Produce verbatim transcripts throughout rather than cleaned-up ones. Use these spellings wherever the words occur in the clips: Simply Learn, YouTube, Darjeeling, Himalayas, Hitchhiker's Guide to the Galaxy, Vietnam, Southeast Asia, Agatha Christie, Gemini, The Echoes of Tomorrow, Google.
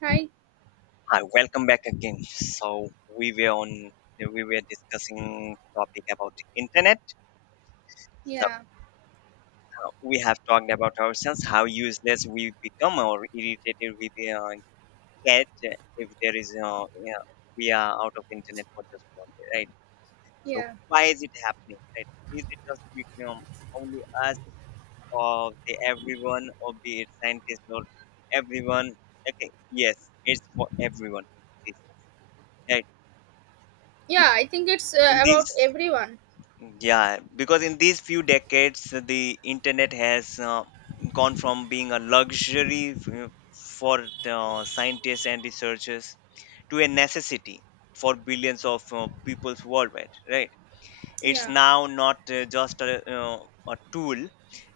Hi. Hi, welcome back again. So we were on we were discussing topic about internet. So Yeah. uh, we have talked about ourselves, how useless we become or irritated we uh, get if there is uh, yeah, we are out of internet for just one day, right? So Yeah. why is it happening? Right? Is it just we, you know, only us or the everyone or be it scientists or everyone? Okay, yes, it's for everyone these days, right? Yeah. I think it's uh, in about these everyone. yeah because in these few decades the internet has uh, gone from being a luxury f- uh, for uh, scientists and researchers, to a necessity for billions of uh, peoples worldwide, right? It's Yeah. now not uh, just a, uh, a tool.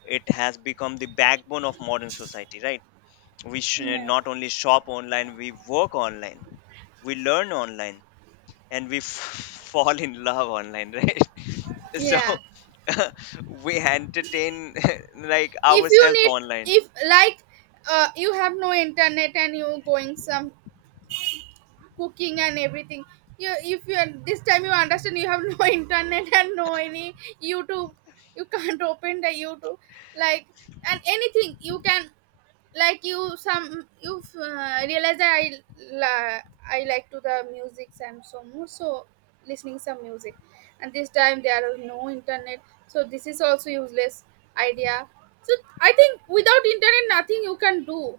It has become the backbone of modern society, right? we sh- Yeah. not only shop online, we work online, we learn online, and we f- fall in love online, right? So Yeah. we entertain like If you ourselves need, online. if like, uh, you have no internet and you going some cooking and everything. You, if you are- this time you understand you have no internet and no any YouTube, you can't open the YouTube, like, and anything you can, like you some you've uh, realized that I la- I like to the music and so more so listening some music and this time there are no internet, so this is also useless idea. So I think without internet nothing you can do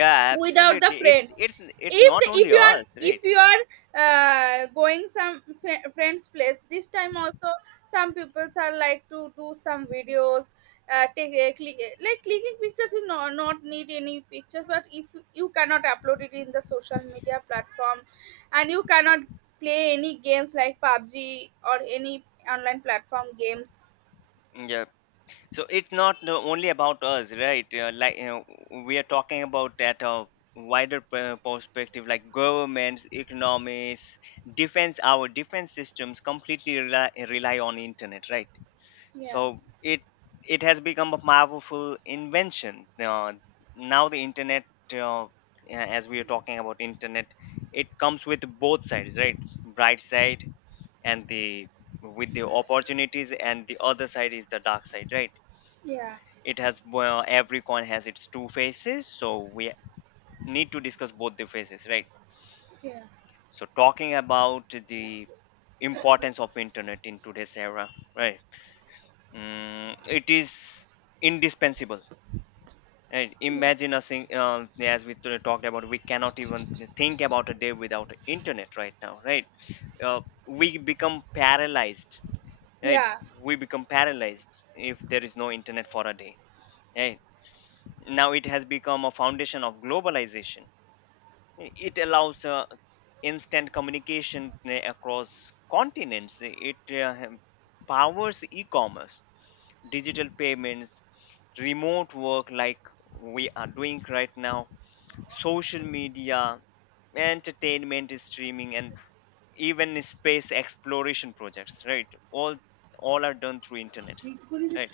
Yeah, without the absolutely, it's friends. it's it's If not the, if only you are, us, right? if you are uh, going some fri- friends place, this time also some peoples are like to do some videos, uh, take a click, like clicking pictures is not, not need any pictures, but if you cannot upload it in the social media platform and you cannot play any games like pubg or any online platform games. Yeah, so it's not the only about us, right? Uh, like you know, we are talking about that uh, wider per- perspective, like governments, economies, defense, our defense systems completely rely, rely on internet, right? Yeah, So it it has become a powerful invention. Uh, now the internet, uh, as we are talking about internet, it comes with both sides, right? Bright side and the with the opportunities, and the other side is the dark side, right? yeah, it has Well, every coin has its two faces, so we need to discuss both the faces, right? yeah, So talking about the importance of internet in today's era, right? Mm, it is indispensable. And yeah, imagine us, in, um, as we t- talked about, we cannot even think about a day without internet right now, right? Uh, we become paralyzed, right? yeah. We become paralyzed if there is no internet for a day, right? Now it has become a foundation of globalization. It allows uh, instant communication uh, across continents. It uh, hem- powers e-commerce, digital payments, remote work, like we are doing right now, social media, entertainment streaming, and even space exploration projects, right? All all are done through internet, right?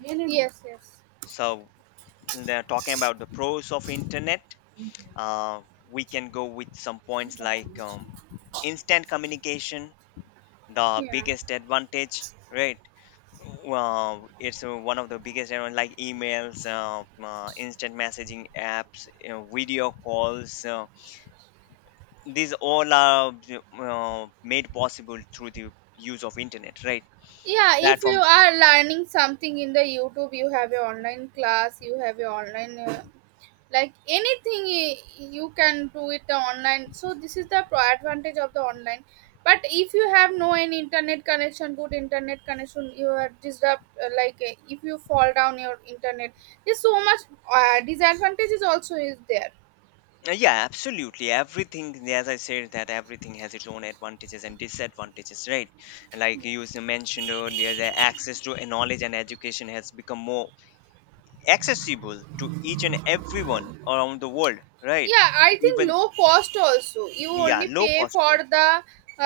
Yeah, no, no. Yes, yes. So they're talking about the pros of internet. Uh, we can go with some points like, um, instant communication, the Yeah, biggest advantage, right? Well, it's uh, one of the biggest, you know, like emails, uh, uh, instant messaging apps, you know, video calls. Uh, these all are uh, made possible through the use of internet, right? yeah, if you Platforms. are learning something in the youtube, you have your online class, you have your online uh, like anything y- you can do it online. So this is the pro- advantage of the online. But if you have no any internet connection, good internet connection, you are disturbed, uh, like, uh, if you fall down your internet, there's so much uh, disadvantages also is there. Uh, yeah, absolutely, everything, as I said, that everything has its own advantages and disadvantages, right? Like you s- mentioned earlier, the access to knowledge and education has become more accessible to each and everyone around the world, right? Yeah, I think Even, low cost also, you yeah, only low pay cost. for the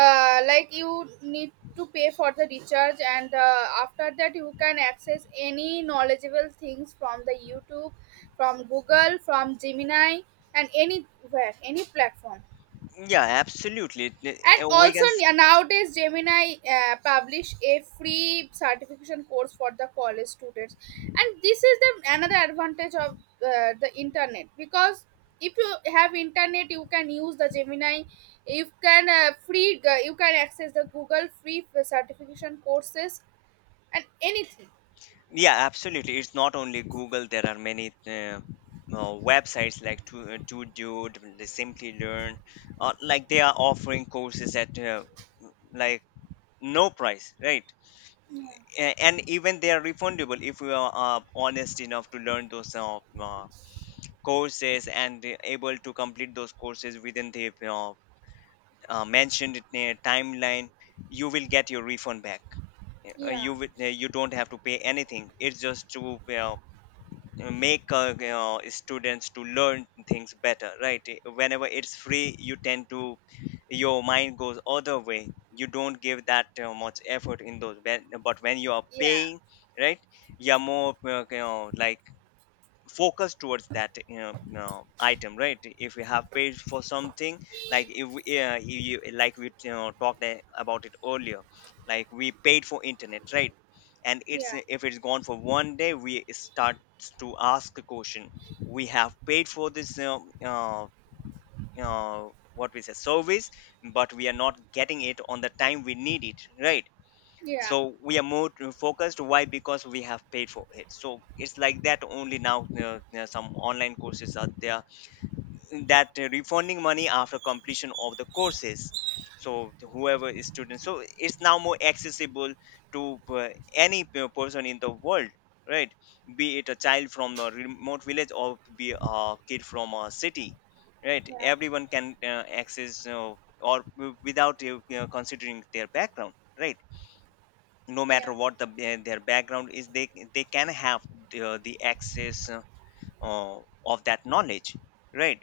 uh, like you need to pay for the recharge, and uh, after that you can access any knowledgeable things from the youtube, from google, from gemini, and anywhere, any platform. Loans, yeah, absolutely. And Uh, we also can n- nowadays, Gemini uh, publish a free certification course for the college students, and this is the another advantage of uh, the internet, because if you have internet, you can use the Gemini. You can uh, free uh, you can access the Google free certification courses and anything. Yeah, absolutely. It's not only Google. There are many uh, uh, websites, like, to uh, to do Simply Learn, uh, like they are offering courses at uh, like no price, right? A- And even they are refundable if you are uh, honest enough to learn those uh, uh, courses, and uh, able to complete those courses within the uh, uh, mentioned uh, timeline. You will get your refund back. Uh, Yeah, You will- uh, you don't have to pay anything. It's just to uh, uh, make, uh, you know, students to learn things better, right? Whenever it's free, you tend to your mind goes other way, you don't give that uh, much effort in those when- but when you are yeah, paying, right? You're more uh, you know, like, focus towards that, you know, you know, item, right? If you have paid for something, like, if we, uh, you, you like we you know, talked a- about it earlier. Like we paid for internet, right? and it's yeah, if it's gone for one day, we start to ask a question. We have paid for this, uh, uh, uh, what we say, service, but we are not getting it on the time we need it, right? yeah, So we are more to- focused, why? Because we have paid for it, so it's like that only. Now, uh, uh, some online courses are there that uh, refunding money after completion of the courses. So whoever is student, so it's now more accessible to uh, any p- person in the world, right? Be it a child from a remote village or be a kid from a city, right? yeah, Everyone can uh, access, uh, or w- without uh, considering their background, right? No yeah, matter what the ba- their background is, they they can have the, the access uh, uh, of that knowledge, right?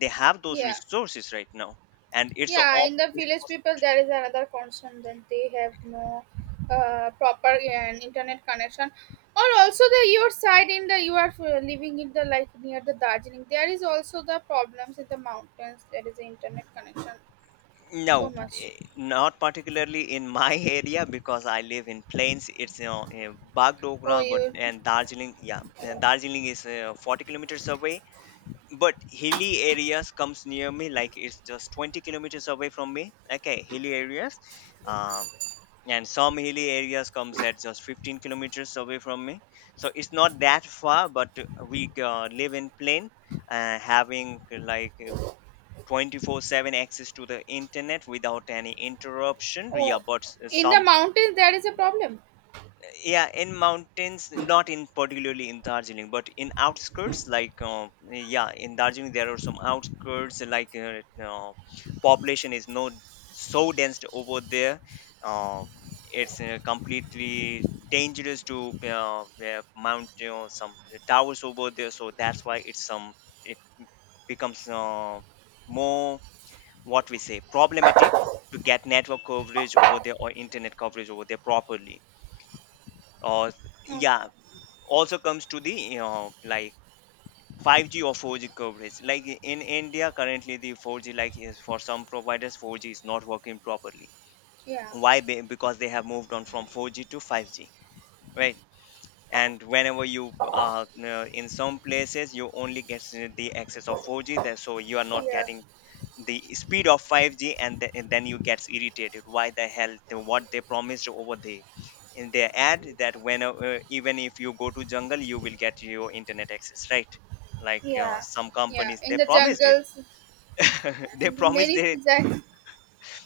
They have those yeah. resources right now. And it's a Yeah, all in the village people, there is another concern that they have no uh, proper uh, internet connection. Or also the your side in the you are uh, living in the like near the Darjeeling, there is also the problems in the mountains. There is internet connection No, so much. eh, not particularly in my area, because I live in plains. It's, you know eh, Bagdogra, Oh, but you. and Darjeeling, yeah, eh, Darjeeling is uh, forty kilometers away. But hilly areas comes near me, like it's just twenty kilometers away from me. Okay, hilly areas. Uh, and some hilly areas comes at just fifteen kilometers away from me, so it's not that far, but we uh, live in plain, uh, having like uh, twenty-four seven access to the internet without any interruption. Yeah, Oh, but s- in the some mountains there is a problem. yeah in mountains, not in particularly in Darjeeling, but in outskirts, like, uh, yeah, in Darjeeling there are some outskirts, like, uh, uh, population is not so dense over there. uh, it's uh, completely dangerous to uh, uh, mount, you know, some towers over there. So that's why it's some it becomes uh, more, what we say, problematic to get network coverage over there, or internet coverage over there properly, or Okay. yeah also comes to the, you know like, five G or four G coverage, like in India currently, the four G, like, is for some providers, four G is not working properly. Yeah, Why? Be- because they have moved on from four G to five G, right? And whenever you uh, uh, in some places you only get the access of four G there, so you are not yeah, getting the speed of five G, and, th- and then you get irritated. Why the hell the- what they promised over there in their ad, that when uh, uh, even if you go to jungle, you will get your internet access, right? Like, uh, yeah, some yeah. companies In they the promised it. jungles, They and promised many that, that,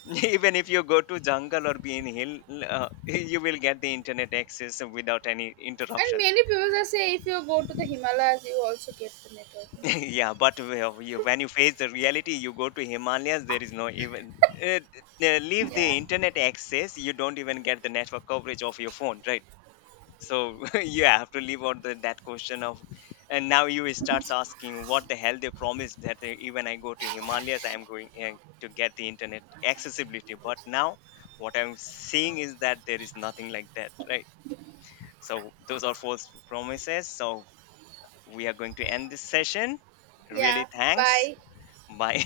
even if you go to jungle or be in hill, uh, you will get the internet access without any and interruptions. many people are say if you go to the Himalayas, you also get the network. Yeah, but whe- you- when you face the reality, you go to Himalayas, there is no even uh, uh, leave the Yeah. internet access, you don't even get the network coverage of your phone, right? So you have to leave out the, that question of, and now you starts asking what the hell they promised, that uh, even I go to Himalayas, I am going uh, to get the internet accessibility. But now what I'm seeing is that there is nothing like that, right? So those are false promises. So we are going to end this session. Really, Yeah. thanks. Bye. Bye.